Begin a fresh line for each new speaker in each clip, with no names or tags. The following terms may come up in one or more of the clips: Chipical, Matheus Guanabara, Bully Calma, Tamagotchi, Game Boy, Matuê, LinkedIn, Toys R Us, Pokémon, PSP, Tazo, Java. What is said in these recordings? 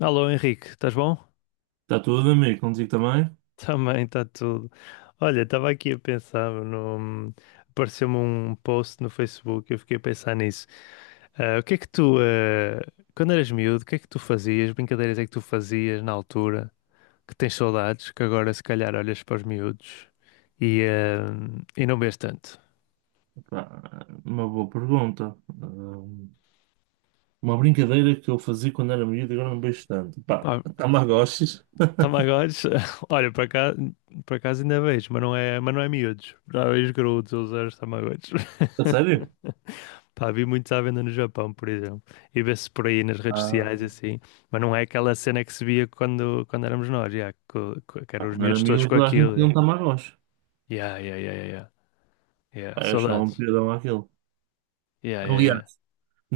Alô Henrique, estás bom?
Está tudo, amigo, contigo também?
Também está tudo. Olha, estava aqui a pensar no. Apareceu-me um post no Facebook e eu fiquei a pensar nisso. O que é que tu quando eras miúdo, o que é que tu fazias? Brincadeiras é que tu fazias na altura? Que tens saudades, que agora se calhar olhas para os miúdos e e não vês tanto.
Pá, uma boa pergunta. Uma brincadeira que eu fazia quando era miúdo e agora não vejo tanto. Pá,
Pá,
Tamagotchis.
Tamagotchis, olha, para cá, por acaso ainda vejo, mas não é miúdos. Já vejo graúdos a usar os Tamagotchis.
A sério?
Pá, vi muitos à venda no Japão, por exemplo, e vê-se por aí nas redes
Ah.
sociais e assim, mas não é aquela cena que se via quando éramos nós, já que
Pá,
eram os
quando era
miúdos todos
miúdo
com
toda a gente
aquilo.
tinha
Já,
um Tamagotchi.
yeah, yeah, yeah, yeah, yeah, yeah,
Pá, eu achava um
saudades.
piadão aquilo.
Yeah, yeah, yeah.
Aliás,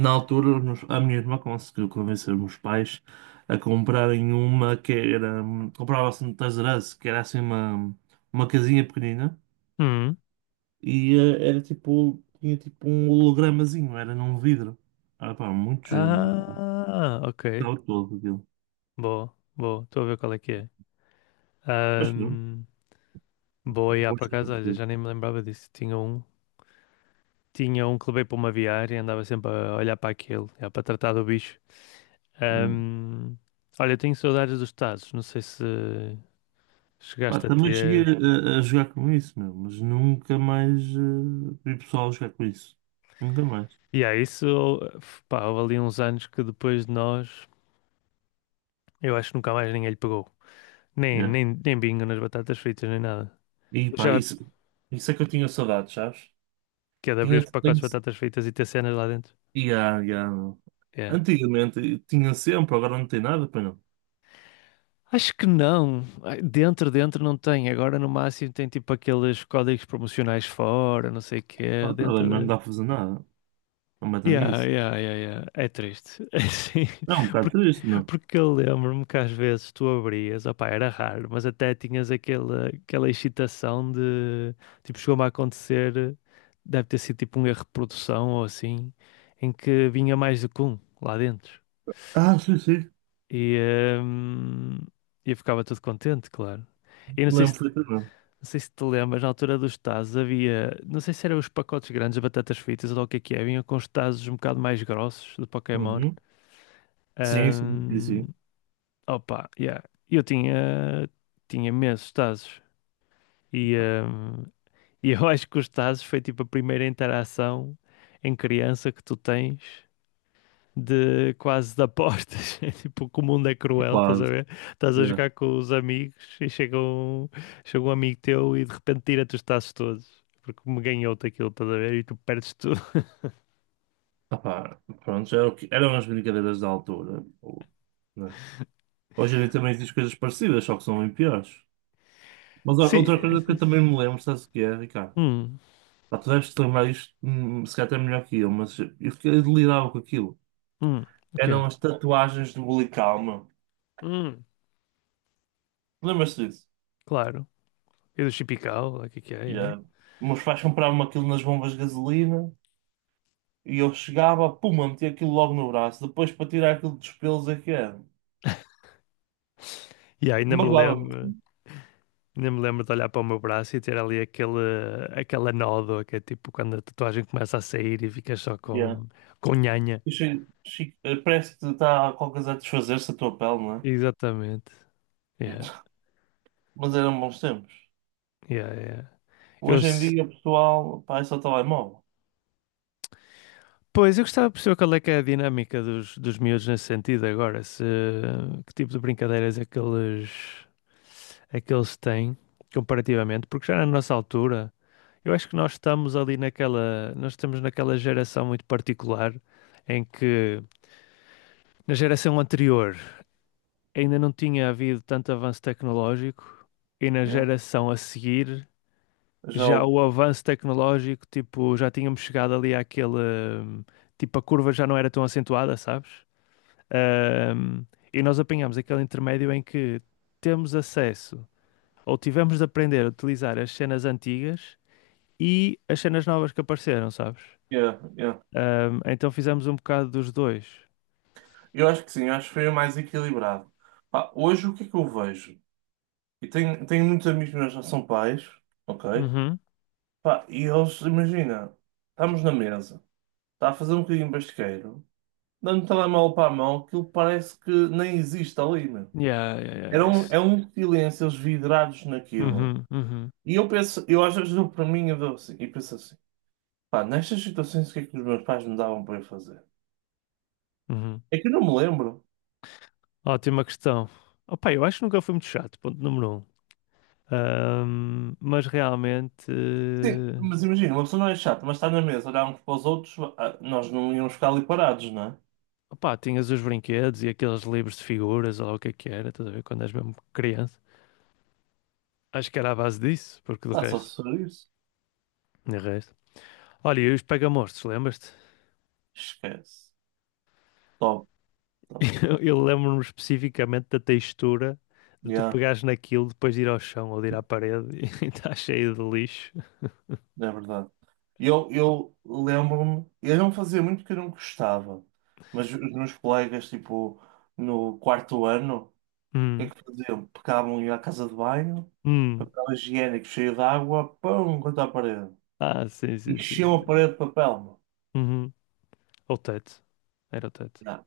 na altura a minha irmã conseguiu convencer os meus pais a comprarem uma que era... comprava-se no Toys R Us, que era assim uma casinha pequenina.
Hum.
E era tipo, tinha tipo um hologramazinho, era num vidro. Ah, pá, muito giro, não.
Ah, ok.
Ficava todo aquilo.
Boa, boa. Estou a ver qual é que é.
Mas pronto,
Ahm, boa, yeah,
vou
por
já
acaso, olha,
perceber,
já nem me lembrava disso. Tinha um que levei para uma viária e andava sempre a olhar para aquilo, yeah, para tratar do bicho.
né?
Ahm, olha, tenho saudades dos Tazos, não sei se
Pá,
chegaste a
também cheguei
ter.
a jogar com isso, meu, mas nunca mais vi pessoal a jogar com isso. Nunca mais.
E há isso, pá, houve ali uns anos que depois de nós, eu acho que nunca mais ninguém lhe pegou. Nem,
Yeah.
nem, nem bingo nas batatas fritas, nem nada.
E pá,
Já
isso é que eu tinha saudades, sabes?
que é de abrir os pacotes
Tenho,
de batatas fritas e ter cenas lá dentro?
yeah, yeah, meu.
É.
Antigamente tinha sempre, agora não tem nada, pá, não.
Acho que não. Ai, dentro não tem. Agora no máximo tem tipo aqueles códigos promocionais fora, não sei o quê.
Ah, tá bem,
Dentro
mas não
da.
dá para fazer nada. Não metam
Yeah,
isso.
yeah, yeah, yeah. É triste. É assim,
É um bocado
porque,
triste, meu.
porque eu lembro-me que às vezes tu abrias, opá, era raro, mas até tinhas aquela excitação de, tipo, chegou-me a acontecer, deve ter sido tipo um erro de produção ou assim, em que vinha mais do que um lá dentro.
Ah, sim, sim.
E, hum, e eu ficava todo contente, claro. E não sei se,
Lembro perfeitamente.
não sei se te lembras, na altura dos tazos havia, não sei se eram os pacotes grandes de batatas fritas ou lá o que é, vinha com os tazos um bocado mais grossos de Pokémon.
Uhum. Sim, sim, sim,
Ahm,
sim.
opa, yeah. Eu tinha, Tinha imensos tazos. E,
Pá,
ahm, e eu acho que os tazos foi tipo a primeira interação em criança que tu tens de quase de apostas. É tipo que o mundo é
é
cruel, estás a
quase.
ver? Estás a
É.
jogar com os amigos e chega um amigo teu e de repente tira-te os tazos todos. Porque me ganhou-te aquilo, estás a ver? E tu perdes tudo.
Ah, pá, pronto, já era o que, eram as brincadeiras da altura. Ou, né? Hoje em dia também diz coisas parecidas, só que são bem piores. Mas ó, outra coisa que eu
Sim.
também me lembro, sabes o que é, Ricardo?
Hum,
Pá, tu deves te lembrar isto, se calhar até melhor que eu, mas eu delirava com aquilo.
hum, o quê?
Eram as tatuagens do Bully Calma.
Hum,
Lembras-te disso?
claro. E do Chipical, o que é que é? É?
Yeah. Meus pais compravam aquilo nas bombas de gasolina. E eu chegava, puma, metia aquilo logo no braço. Depois, para tirar aquilo dos pelos, é que é.
E
Magoava-me.
ainda me lembro de olhar para o meu braço e ter ali aquela nódoa que é tipo quando a tatuagem começa a sair e ficas só
Yeah.
com nhanha.
E parece que está qualquer coisa a desfazer-se a tua pele, não é?
Exatamente. Yeah,
Mas eram bons tempos.
yeah, yeah. Eu,
Hoje em
s-
dia, pessoal, pá, é só telemóvel.
pois, eu gostava de perceber qual é que é a dinâmica dos miúdos nesse sentido agora. Se, que tipo de brincadeiras é que é que eles têm comparativamente, porque já na nossa altura, eu acho que nós estamos ali naquela, nós estamos naquela geração muito particular em que na geração anterior ainda não tinha havido tanto avanço tecnológico e na
Yeah.
geração a seguir
Já
já
o.
o avanço tecnológico, tipo, já tínhamos chegado ali àquele, hum, tipo, a curva já não era tão acentuada, sabes? Hum, e nós apanhamos aquele intermédio em que temos acesso ou tivemos de aprender a utilizar as cenas antigas e as cenas novas que apareceram, sabes?
Yeah, yeah.
Então fizemos um bocado dos dois.
Eu acho que sim, eu acho que foi mais equilibrado. Pá, hoje o que é que eu vejo? E tenho muitos amigos meus que já são pais, ok?
Uhum.
Pá, e eles, imagina, estamos na mesa, está a fazer um bocadinho de basqueiro. Dando telemóvel para a mão, aquilo parece que nem existe ali, meu.
Yeah, yeah, yeah, isso.
É um silêncio, eles vidrados naquilo.
Uhum, uhum,
E eu penso, eu às vezes dou para mim eu dou assim, e penso assim, pá, nestas situações o que é que os meus pais me davam para eu fazer?
uhum.
É que eu não me lembro.
Ótima questão. Opa, eu acho que nunca fui muito chato, ponto número um. Ahm, mas realmente,
Sim,
eh,
mas imagina, uma pessoa não é chata, mas está na mesa, olhar uns para os outros, ah, nós não íamos ficar ali parados, não é?
opa, tinhas os brinquedos e aqueles livros de figuras, ou lá o que é que era, estás a ver, quando és mesmo criança. Acho que era à base disso, porque de
Pá, só
resto,
se for isso.
de resto. Olha, e os pega-monstros, lembras-te?
Esquece. Top, top.
Eu lembro-me especificamente da textura de tu pegares naquilo depois de ir ao chão ou de ir à parede e está cheio de lixo.
É verdade. Eu lembro-me, eu não fazia muito porque eu não gostava, mas os meus colegas, tipo, no quarto ano, o que é
Hum,
que faziam? Pegavam e à casa de banho,
hum.
papel higiênico cheio de água, pão, contra a parede.
Ah, sim, sim, sim,
Enchiam a
sim.
parede de papel, meu.
Uhum. Ou teto. Era o teto.
Ya.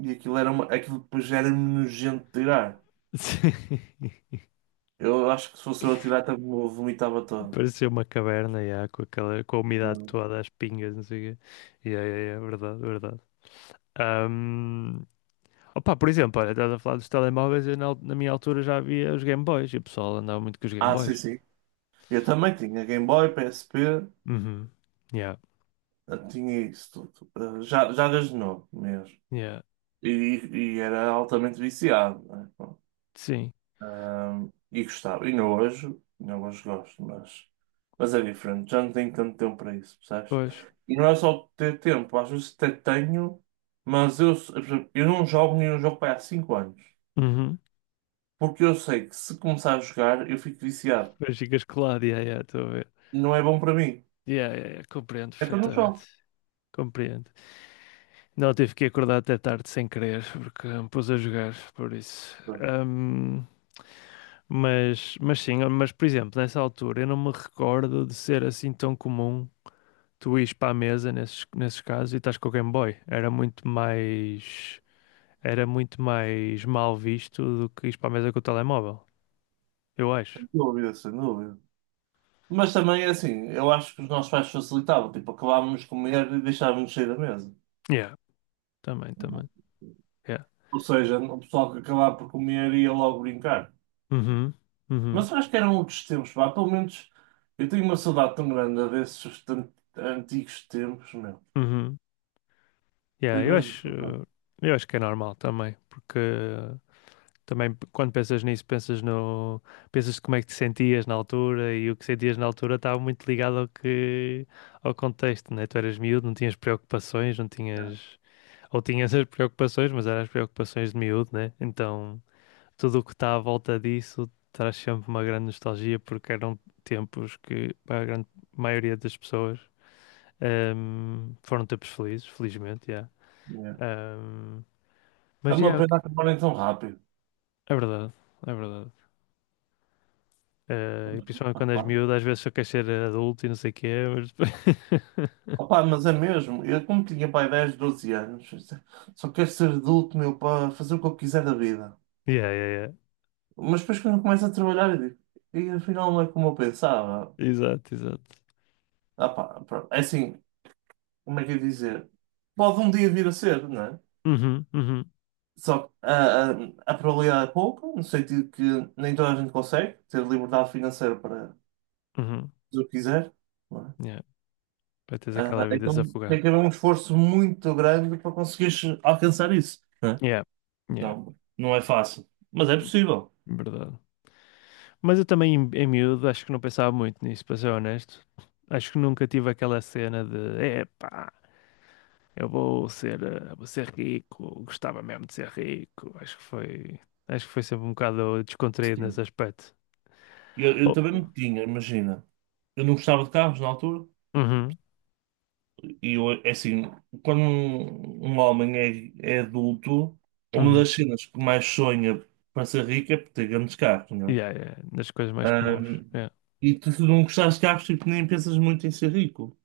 E aquilo depois era nojento de tirar.
Sim.
Eu acho que se fosse eu a tirar, também me vomitava todo.
Parecia uma caverna, já, com aquela, com a umidade
Não.
toda, as pingas, não sei o quê. Yeah, yeah, yeah, verdade, verdade. Ahm, Opa, por exemplo, olha, estás a falar dos telemóveis, eu na minha altura já havia os Game Boys e o pessoal andava muito com os Game
Ah, sim,
Boys.
sim. Eu também tinha Game Boy, PSP.
Uhum. Yeah,
Ah, tinha isso tudo. Ah, já, Jagas de novo mesmo.
yeah.
E, e era altamente viciado. Né? Bom,
Sim,
ah, e gostava. E não hoje, não hoje gosto, mas é diferente. Já não tenho tanto tempo para isso, percebes?
pois.
E não é só ter tempo, às vezes até tenho, mas eu, por exemplo, eu não jogo nenhum jogo para aí há 5 anos.
Uhum.
Porque eu sei que se começar a jogar eu fico viciado.
Pois ficas colado, yeah, yeah, estou a ver.
E não é bom para mim.
Yeah, yeah, yeah, compreendo
É que eu Yeah. não
perfeitamente.
jogo.
Compreendo. Não, tive que acordar até tarde sem querer, porque me pus a jogar, por isso. Mas sim, mas por exemplo, nessa altura eu não me recordo de ser assim tão comum tu ires para a mesa nesses casos e estás com o Game Boy. Era muito mais mal visto do que ires para a mesa com o telemóvel, eu acho.
Sem dúvida, sem dúvida. Mas também é assim, eu acho que os nossos pais facilitavam, tipo, acabávamos de comer e deixávamos sair da mesa.
Yeah, também,
Uhum.
também. Yeah.
Ou seja, o pessoal que acabava por comer ia logo brincar.
Uhum, uhum,
Mas eu acho que eram outros tempos, pá. Pelo menos eu tenho uma saudade tão grande antigos tempos, meu.
uhum. Yeah,
Tenho
eu
mesmo
acho,
saudade.
eu acho que é normal também, porque quando pensas nisso, pensas no, pensas como é que te sentias na altura e o que sentias na altura estava muito ligado ao que, ao contexto, né? Tu eras miúdo, não tinhas preocupações, não
É,
tinhas, ou tinhas as preocupações, mas eram as preocupações de miúdo, né? Então, tudo o que está à volta disso traz sempre uma grande nostalgia porque eram tempos que para a grande maioria das pessoas foram tempos felizes, felizmente, yeah.
é.
Ehm,
É
mas
uma
yeah,
pena acabarem tão rápido.
é verdade, é verdade. Eh, principalmente quando és
Opa,
miúdo, às vezes só queres ser adulto e não sei o quê, mas.
opá, mas é mesmo. Eu, como tinha pai 10 12 anos, só quero ser adulto, meu, para fazer o que eu quiser da vida.
Yeah, yeah, yeah.
Mas depois quando começo a trabalhar, eu digo, e afinal não é como eu pensava.
Exato, exato.
Ah, pá, pronto. É assim, como é que eu ia dizer? Pode um dia vir a ser, não é?
Uhum, uhum,
Só que a probabilidade é pouca, no sentido que nem toda a gente consegue ter liberdade financeira para
uhum.
fazer o que quiser, não é?
Yeah. Para teres aquela
Ah,
vida
então
desafogada.
tem que haver um esforço muito grande para conseguires alcançar isso, não é?
Yeah, yeah,
Não, não é fácil, mas é possível.
verdade. Mas eu também, em miúdo, acho que não pensava muito nisso, para ser honesto. Acho que nunca tive aquela cena de, epá, eu vou ser, eh, vou ser rico, gostava mesmo de ser rico. Acho que foi sempre um bocado descontraído nesse
Sim.
aspecto.
Eu também
Oh,
me tinha, imagina. Eu não gostava de carros na altura.
uhum,
E eu, é assim, quando um homem é adulto, uma das
uhum.
cenas que mais sonha para ser rico é por ter grandes carros, não
Yeah,
é?
yeah, das coisas mais comuns.
Ahm,
Yeah.
e tu, se não gostares de carros, tipo, nem pensas muito em ser rico.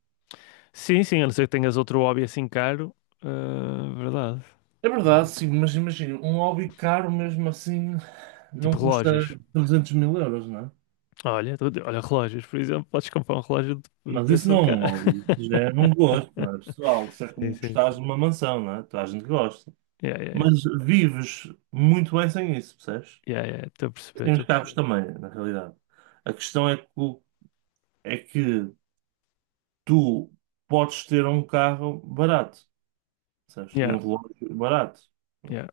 Sim, sim, a não ser que tenhas outro hobby assim caro. Ah, verdade,
É verdade,
verdade.
sim, mas imagina, um hobby caro mesmo assim não
Tipo
custa
relógios.
300 mil euros, não é?
Olha, olha, relógios, por exemplo, podes comprar um relógio de
Mas isso
preço de
não
um
é um
cara.
hobby, isso já é um gosto, não é, pessoal? Isso é
Sim,
como
sim,
gostares de
sim.
uma mansão, não é? Toda a gente gosta.
Yeah, yeah, yeah.
Mas vives muito bem sem isso, percebes?
Yeah, yeah, estou a perceber,
Tem
estou
os
a
carros
perceber.
também, na realidade. A questão é que, é que tu podes ter um carro barato, sabes? E
Yeah,
um relógio barato.
yeah.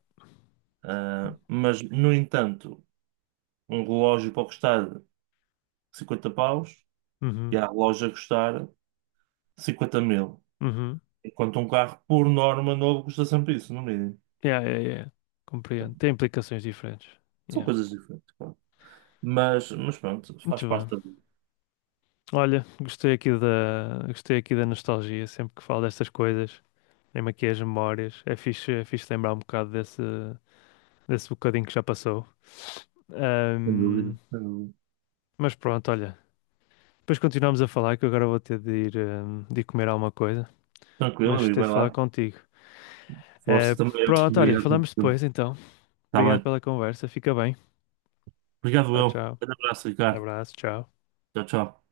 Ah, mas, no entanto, um relógio pode custar 50 paus e
Uhum,
há relógio a custar 50 mil.
uhum.
Enquanto um carro, por norma, novo custa sempre isso, no mínimo.
Yeah, yeah, yeah. Compreendo.
Então,
Tem implicações diferentes.
são
Yeah.
coisas diferentes, claro. Mas pronto, faz
Muito
parte da
bem.
vida.
Olha, gostei aqui da nostalgia, sempre que falo destas coisas. Lembro aqui as memórias. É fixe lembrar um bocado desse bocadinho que já passou.
Sem dúvida,
Ahm,
sem dúvida.
mas pronto, olha. Depois continuamos a falar, que eu agora vou ter de ir comer alguma coisa. Mas
Tranquilo, e
gostei
vai
de falar
lá.
contigo.
Força
Eh,
também.
pronto, olha,
Obrigado.
falamos depois então.
Está
Obrigado
bem.
pela conversa. Fica bem.
Obrigado,
Tchau,
eu. Um
tchau.
grande abraço, Ricardo.
Abraço, tchau.
Tchau, tchau.